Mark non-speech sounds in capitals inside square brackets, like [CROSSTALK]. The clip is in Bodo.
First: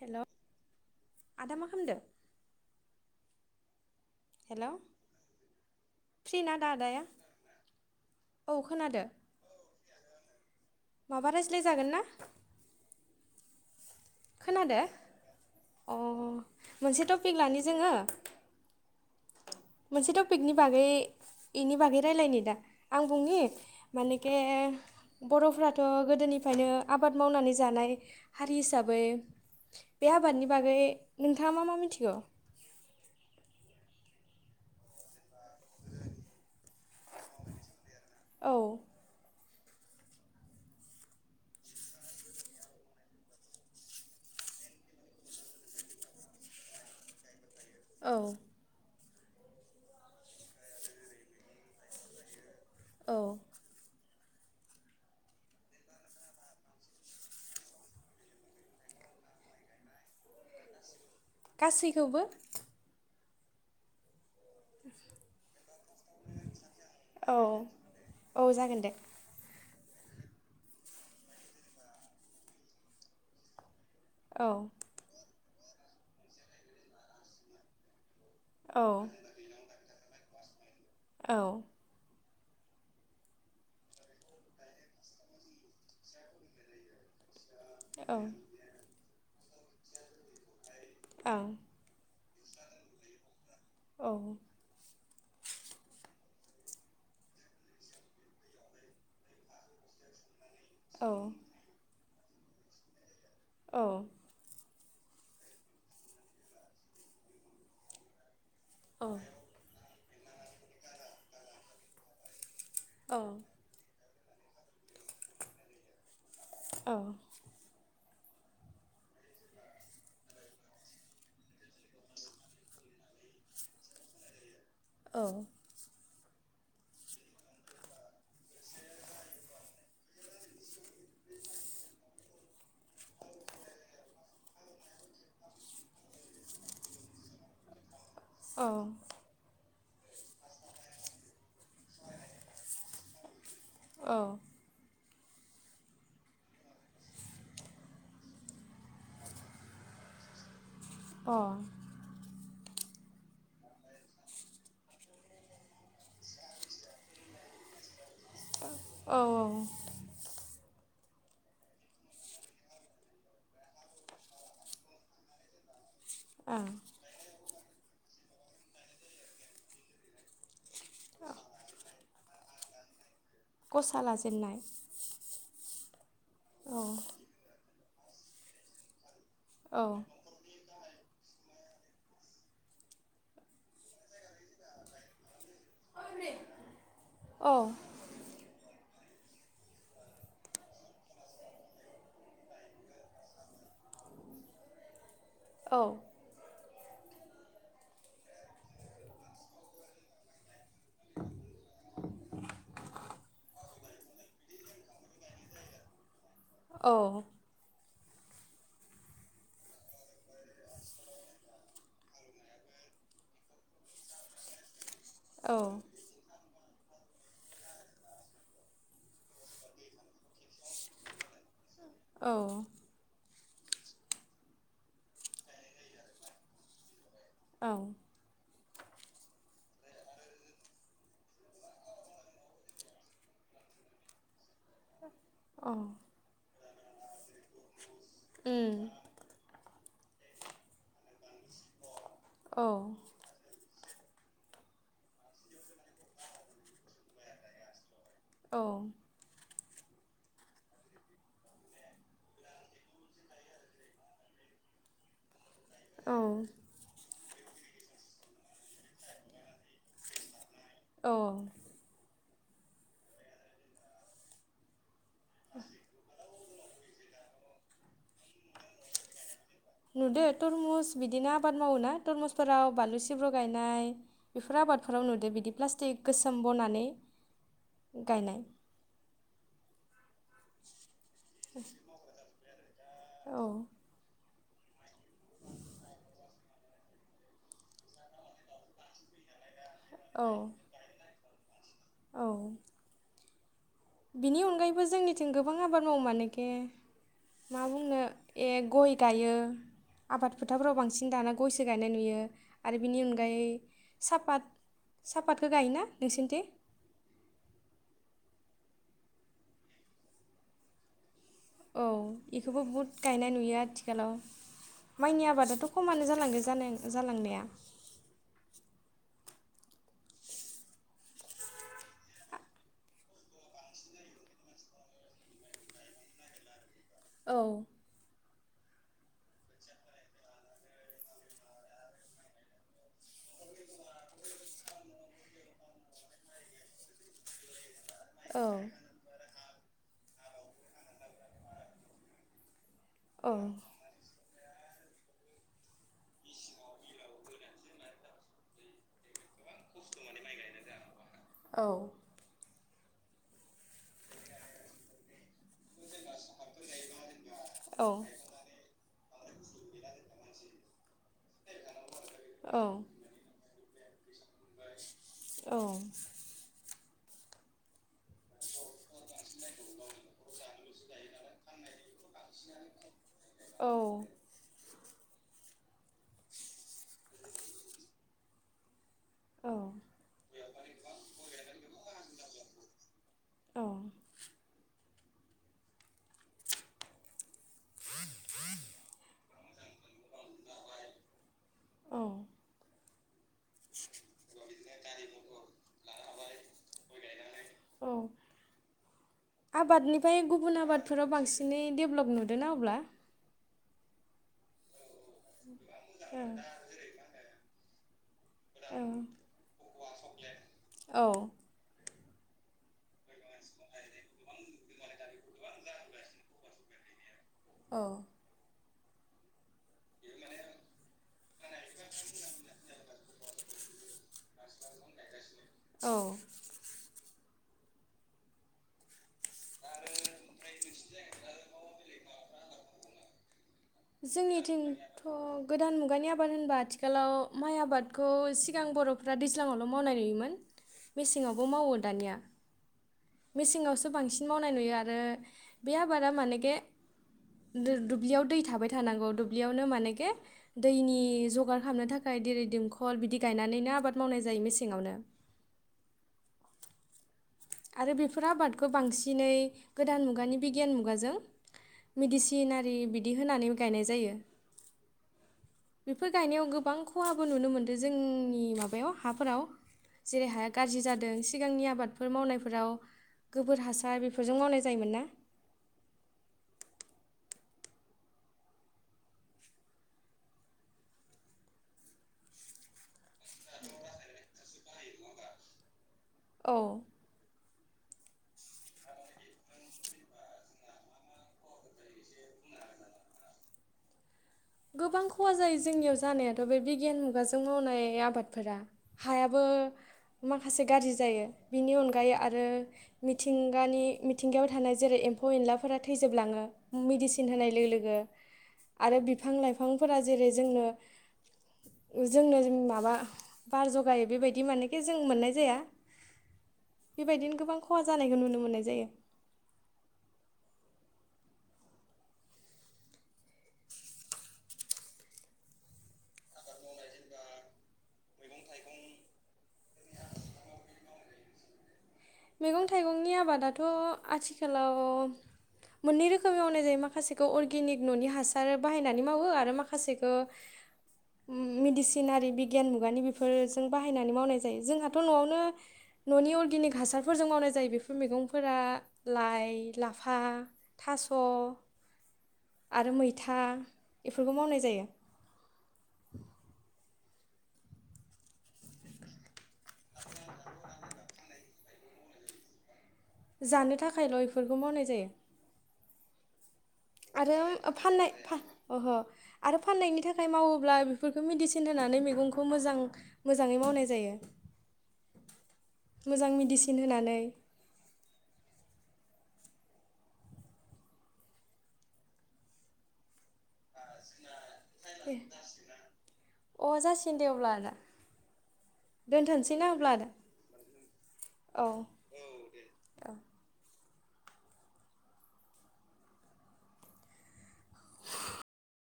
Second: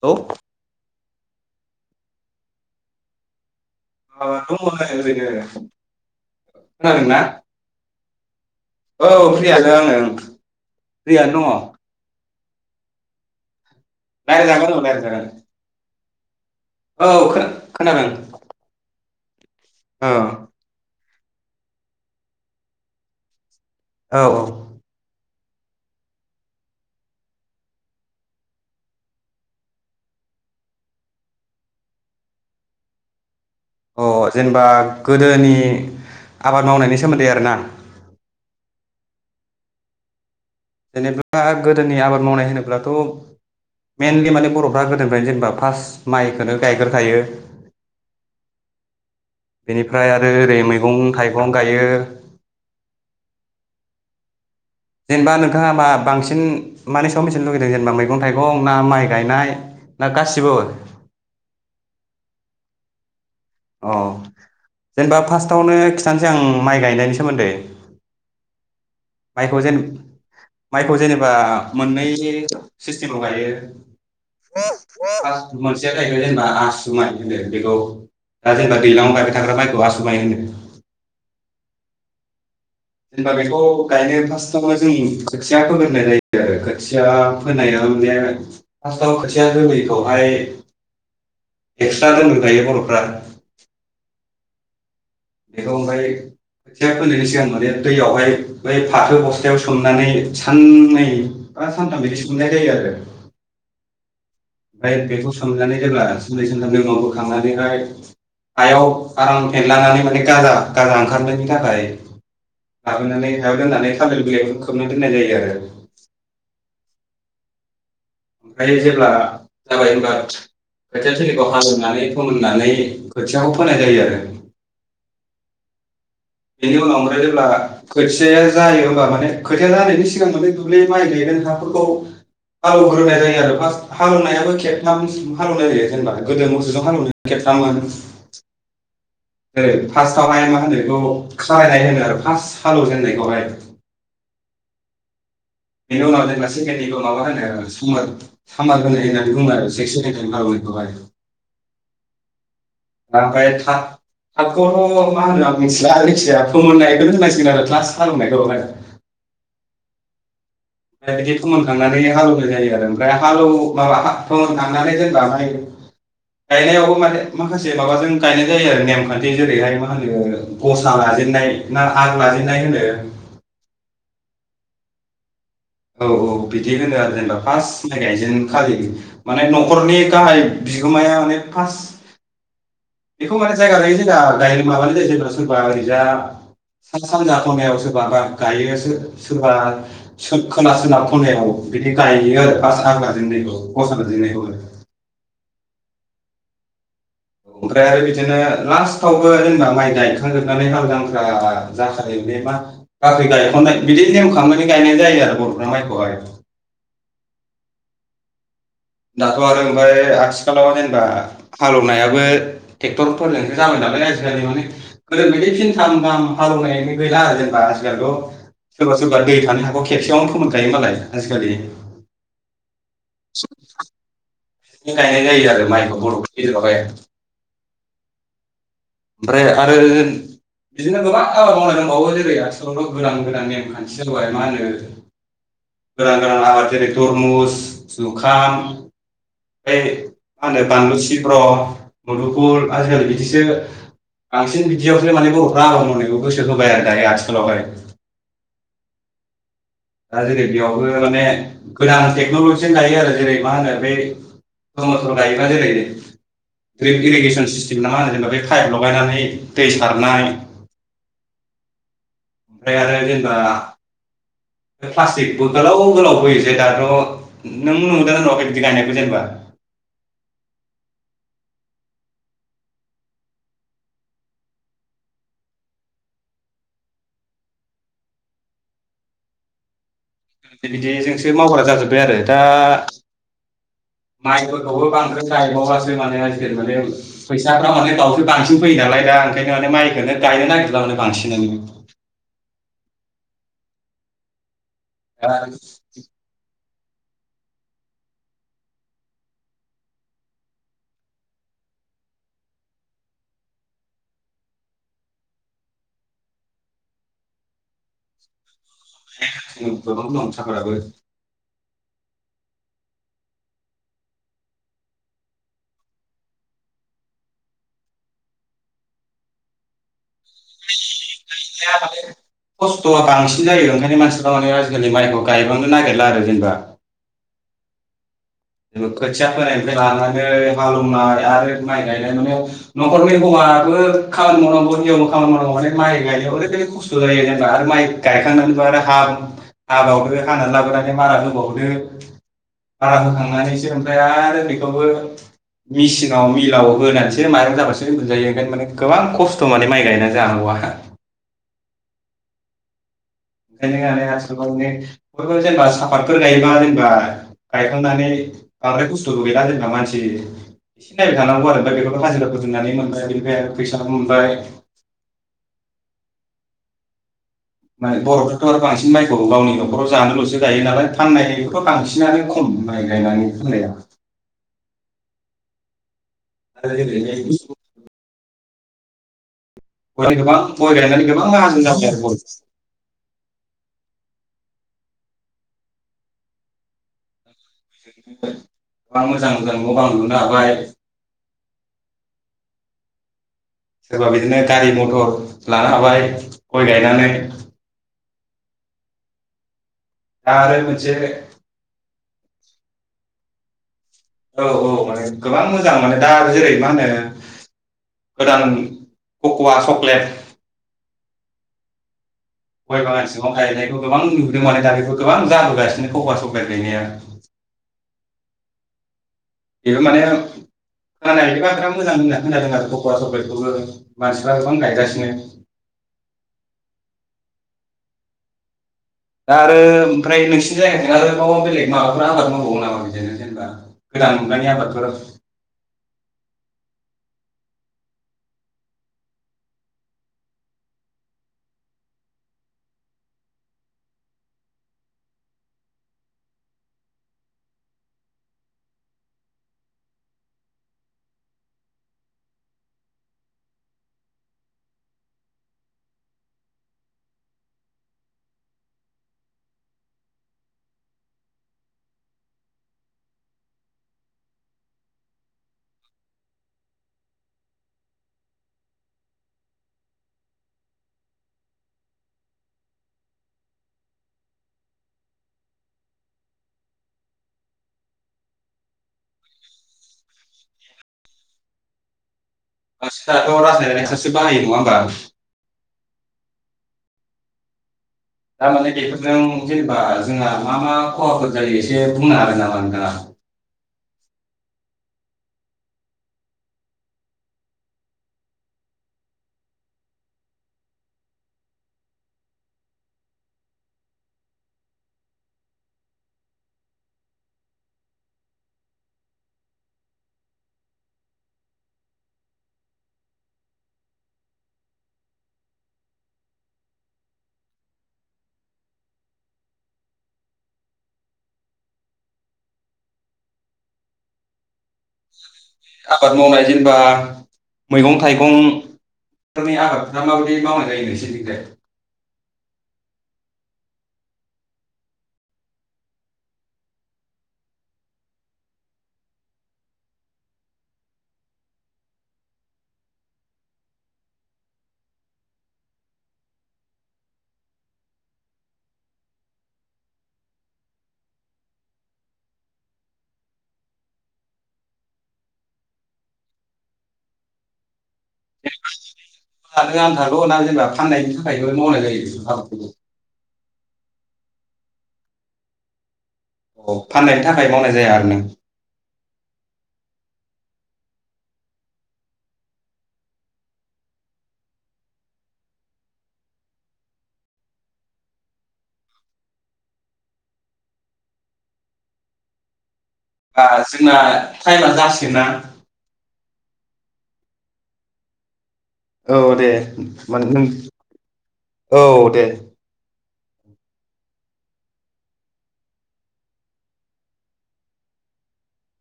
हेल' आदा मा खामदो? [UNINTELLIGIBLE] फ्रि ना दा आदाया खोनादोंना? औ खोनादो औ फ्रिया [UNINTELLIGIBLE] माबा रायज्लाय जागोनना? रालाय जागोन औ खोनादो रालाय जागोन अ। मोनसे टपिक लानि जोङो। औ मोनसे थपिकनि बागै इनि बागै रायलायनो दा आं बुंनि औ मानोखे बर'फ्राथ' गोदोनिफ्रायनो आबाद मावनानै जानाय हारि हिसाबै बे आबादनि बागै नोंथाङा मा मा मिथिगौ? औ अ जेनेबा गोदोनि आबाद मावनायनि सोमोन्दै आरोना औ। जेनेबा गोदोनि आबाद मावनाय होनोब्लाथ' मेनलि माने बर'फ्रा गोदोनिफ्रायनो जेनेबा फासट माइखौनो गायगोरखायो। औ बेनिफ्राय आरो ओरै मैगं थाइगं गायो औ जेनेबा नोंथाङा मा बांसिन मानि सायाव मिथिनो लुगैदों जेनेबा मैगं थाइगं ना माइ गायनाय ना गासिबो गासैखौबो अ। जेनेबा फार्स्टआवनो खिन्थानोसै आं माइ गायनायनि औ सोमोन्दै औ जागोन दे [UNINTELLIGIBLE] माइखौ जेनेबा मोननै सिस्टेमाव गायो। औ [UNINTELLIGIBLE] मोनसेया जाहैबाय जेनेबा आसु माइ होनो बेखौ दा जेनबा औ दैलांआव गायबाय थाग्रा माइखौ आसु माइ होनो। [UNINTELLIGIBLE] औ। जेनेबा बेखौ गायनो फास्टावनो जों खोथिया फोगोरनाय जायो आरो खोथिया [UNINTELLIGIBLE] फास्टाव औ खोथि खोथिया रोङिखौहाय आं एकस्रा दोनग्रो गायो बर'फ्रा उम। बेखौ ओमफ्राय खोथिया फोनायनायनि सिगां माने दैयावहाय बै फाथो बस्थायाव सोमनानै साननै औ बा सानथाम [UNINTELLIGIBLE] जायो आरो। औ। ओमफाय बेखौ सोमनानै जेब्ला सानै सानथामनि उनाव बोखांनानैहाय हायाव औ आराम फेनलानानै गाजा गाजा ओंखारनायनि थाखाय। औ लाबोनानै हायाव दोननानै [UNINTELLIGIBLE] बिलाइखौ खोबना दोननाय जायो आरो‌। औ ओमफ्राय जेब्ला जाबाय होनबा खोथिया थिलिखौ हालेवनानै फोमोननानै खोथियाखौ फोनाय जायो आरो। औ। बेनि उनाव ओमफ्राय जेब्ला खोथिया जायो होमबा माने खोथिया जानायनि सिगां माने दुब्लि माइ गायगोन हाफोरखौ हालौग्रोनाय जायो आरो फास्ट हालौनायाबो खेबथाम हालौनाय जायो जेनेबा गोदो मोसौजों हालौनो खेबथाम मोनो औ जायो फास्टावहाय मा होनो बिखौ खारायनाय होनो आरो फार्स्ट हालौजेननायखौहाय। अ। बेनि उनाव जेनेबा सेकेणडनिखौ माबा होनो सुमोर सामार होनो होननानै बुङो आरो से अ ओमफाय थाब-थाबखौथ' मा होनो आं मिथिला जायखिजाया फोमोननायखौनो होननांसिगोन आरो ग्लास हालौनायखौहाय। औ बिदि फोमोनखांनानै हालौनाय जायो आरो ओमफ्राय हालौ माबा फोमोनखांनानै जेनबाहाय। आं गायनायावबो माने माखासे माबाजों गायनाय जायो आरो नेमखान्थि जेरैहाय मा होनो। गसा लाजेननाय ना आग लाजेन नाय होनो सा लाजेननाय। औ औ बिदि होनो आरो जेनेबा फार्स्ट गायजेन खालि माने औ न'खरनि गाहाय बि जुमाया अनेक फास्ट बेखौ माने जायगा लायै जायगा गाय माबानाय जायो जायफोरा सोरबा ओरैजा सा सानजा औ ख'नायाव सोरबाबा गायोसो सोरबा सोग खोला सोनाब ख'नायाव बिदि गायो आरो फास्ट हा राजेननायनि गसा बादिनो एखौनो औ ओमफ्राय आरो बिदिनो लास्टावबो जेनेबा माइ गायखां जोब हाल जांख्रा जाखायो बे मा बाख्रि गायखनाय बिदि [UNINTELLIGIBLE] गायनाय जायो आरो बर'फ्रा माइखौहाय औ दाथ' आरो ओमफ्राय आथिखालाव जेनेबा हालेवनायाबो ट्रेक्टरफोरजोंसो जाबाय नालाय आइजिलि माने [UNINTELLIGIBLE] बायदि औ फिन [UNINTELLIGIBLE] हालेवनाय गैला आरो जेनेबा आजिखालिथ' सोरबा सोरबा दै थानो हाखौ खेबसेयावनो फोमोनखायो मालाय आजिखालि औ स [INAUDIBLE] गायनो गाय जादों माइखौ बर' [INAUDIBLE] औ ओमफ्राय आरो बिदिनो गोबां आबाद मावनाय दंबावो। जेरै आथिखालावथ' गोदान गोदान नेमखान्थि जाबाय मा होनो गोदान गोदान आबाद जेरै थरमुस जुखाम ओमफ्राय मा होनो बानलु सिब्र' मुदुमफुल आजिखालि बिदिसो बांसिन बिदियावसो माने बर'फ्रा आबाद मावनायखौ गोसो होबाय आरो दायो आथिखालावहाय। औ दा जेरै बेयावबो माने गोदान टेक्न'लजिजों गायो आरो जेरै मा होनो बे मथर गायो औ [UNINTELLIGIBLE] [UNINTELLIGIBLE] सिसतेम नङा जानो बे पाइप लगायनानै दै सारनाय औ ओमफ्राय आरो जेनेबा प्लास्टिकबो गोलाव गोलाव बोयो दाथ' नों नुदों ना नुआखै बिदि गायनायखौ जेनेबा? नुदो तरमुस बिदिनो आबाद मावोना तरमुसफोराव बानलु सिब्र' गायनाय बेफोर आबादफोराव नुदो बिदि प्लास्टिक गोसोम बनानै गायनाय। बिदिजोंसो मावग्रा जाजोब्बाय आरो दा औ माइफोरखौबो बांद्राय गायबवासो माने आजिखालि माने फैसाफ्रा माने दाउसो बांसिन फैयो नालाय दा ओंखाय माइखौनो औ गायनो नागिरलाबानो बांसिन। [INAUDIBLE] [INAUDIBLE] औ बिनि अनगायैबो। जबो जोंनिथिं गोबां आबाद मावो मानोखे। मा बुंनो ए गय गायो आबाद फोथारफोराव बांसिन दाना गयसो गायनाय नुयो आरो बिनि अनगायै सापत सापतखौ गायोना नोंसोरनिथि औ गोबां दं साफाद आबो। औ बेखौबो बुहुद गायनाय नुयो आथिखालाव माइनि आबादाथ' खमानो जालांगो जालांनाया। खस्थ'आ बांसिन जायो ओंखायनो मानसिफ्रा माने आजिखालि माइखौ गायबांनो नागिरला आरो जेनेबा औ। खोथिया फोनायनिफ्राय लानानै हालवनाय आरो माइ गायनाय माने न'खरनि हौवाबो खामानि मावनांगौ हिन्जावबो खामानि मावनांगौ माने माइ गायनायाव ओरैबायदि खस्थ' जायो जेनेबा आरो माइ औ गायखांनानैबो आरो हाह हाबावदो हानानै लाबोनानै मारा होबावदो आरो। औ मानैसो ओमफ्राय आरो। बेखौबो मिेसिनाव मिलाव होनानैसो माइं जाबासो मोनजायो ओाय माने गोबां खस्थ' माने माइ गायना जांगौ आंहा। औ। ओंखायनो आसाम बयबो जेनेबा। पार गायोबा जेनेबा औ गायखांनानै बांद्राय बु सुलु गैला जेनेबा मानसि। [INAUDIBLE] फैसाबो औ मोनबाय। औ। बर'थ्राथ' आरो बांसिन [INAUDIBLE] औ गावनि न'खराव जानोल'सो गायो नालाय फाननायखौथ' बांसिनानो खम नायलायनानै फानलाया। आरो। औ गय गोबां गय गायनानै गोबां माहाजोन जाबोबाय आरो गय। औ [INAUDIBLE] गोबां मोजां मोजां न' बां लुनो हाबाय। औ। सोरबा बिदिनो। गारि मथर लानो हाबाय गय गायनानै। औ आबादनिफ्राय दा गुबुन आरो मोनसे आबादफोराव बांसिनै डेभलप नुद ना अब्ला। औ औ माने। गोबां मोजां माने दा जेरै मा होनो। गोदान कक'वा चक्लेट। औ। गय बागान सिङाव गायनायखौ गोबां नुदों माने दा बेखौ गोबां जाबोगासिनो खखा सक गायनाया। अ। बेबो माने खोनानाय फोरा बां बिराद मोजां होनना होनादों आरो फखरा सख्रिखौबो मानसिफ्रा गोबां गाइ दसनो औ दा आरो ओमफ्राय नोंसिनि जायगाजों आरो मा बेलेग माबाफोरा आबाद मावबावगोन नामा बिदिनो जेनेबा गोदान मुग्रानि आबादफोर जोंनिथिंथ' गोदान मुगानि आबाद होनबा आथिखालाव माइ आबादखौ सिगां बर'फ्रा दैज्लाङावल' मावनाय नुयोमोन मेसेंआवबो मावो दानिया मेसेङावसो बांसिन मावनाय नुयो आरो बे आबादा मानेखे दुब्लियाव दै थाबाय थानांगौ दुब्लियावनो मानेखे दैनि जगार खालामनो थाखाय देरै दंखल बिदि गायनानैनो आबाद मावनाय जायो मेसेङआवनो आरो बेफोर आबादखौ बांसिनै गोदान मुगानि बिगियान मुगाजों मिडिसिनारि बिदि होनानै गायनाय जायो बेफोर गायनायाव गोबां खहाबो नुनो मोनदों जोंनि माबायाव हाफोराव जेरै हाया गाज्रि जादों सिगांनि आबाद बेफोर मावनायफोराव गोबोर हासार बेफोरजों मावनाय जायोमोन ना आ दाथ' राजनायनाय साससे बाहायो नङा होनबा औ थारमाने बेफोरजों जेनेबा जोंहा मा मा खहाफोर जायो एसे बुंनो आरो नामा न दा गोबां खहा जायो जोंनियाव जानायाथ' बे बिगियान मुगाजों मावनाय आबादफोरा हायाबो माखासे गाज्रि जायो बिनि अनगायै आरो मिथिंगानि मिथिंगायाव थानाय जेरै एम्फौ एनलाफोरा थैजोबलाङो मेडिसिन होनाय लोगो लोगो आरो बिफां लाइफांफोरा जेरै जोंनो जोंनो माबा बार जगायो बेबायदि मानेखे जों मोननाय जाया बेबायदिनो गोबां खहा जानायखौ नुनो मोननाय जायो आबाद मावनाय जेनेबा मैगं थाइगंफोरनि आबादफोरा माबायदि मावनाय जायो नोंसोरनि दे मैगं थाइगंनि आबादाथ' आथिखालाव मोननै रोखोमै मावनाय जायो माखासेखौ अर्गेनिक न'नि हासार बाहायनानै मावो आरो माखासेखौ मेडिसिनारि बिगियान मुगानि बे बेजों बायनानै मावनाय जायो जोंहाथ' न'आवनो न'नि अर्गेनिक हासारफोरजों मावनाय जायो बेफोर मैगंफोरा लाइ लाफा थास' आरो मैथा बेफोरखौ मावनाय जायो लादों आं थागौ न जेनबा फाननायनि थाखाय मनो जाय हाब जानो थाखायल' बेफोरखौ मावनाय जायो अ फाननायनि आरो थाखाय फान मावनाय फा जाया आरो ना फाननाय ओह आरो फाननायनि थाखाय मावो ब्ला बेफोरखौ मदिसिनानै होनानै मैगंखौ मोजां मोजाङै मावनाय जायो मोजां मेडसिन होनानै बा जोंना टाइमा जासिगा अ जासिगोन दे अब्ला आदा औ दे दोनथ'नोसै ना अब्ला आदा मान नों औ दे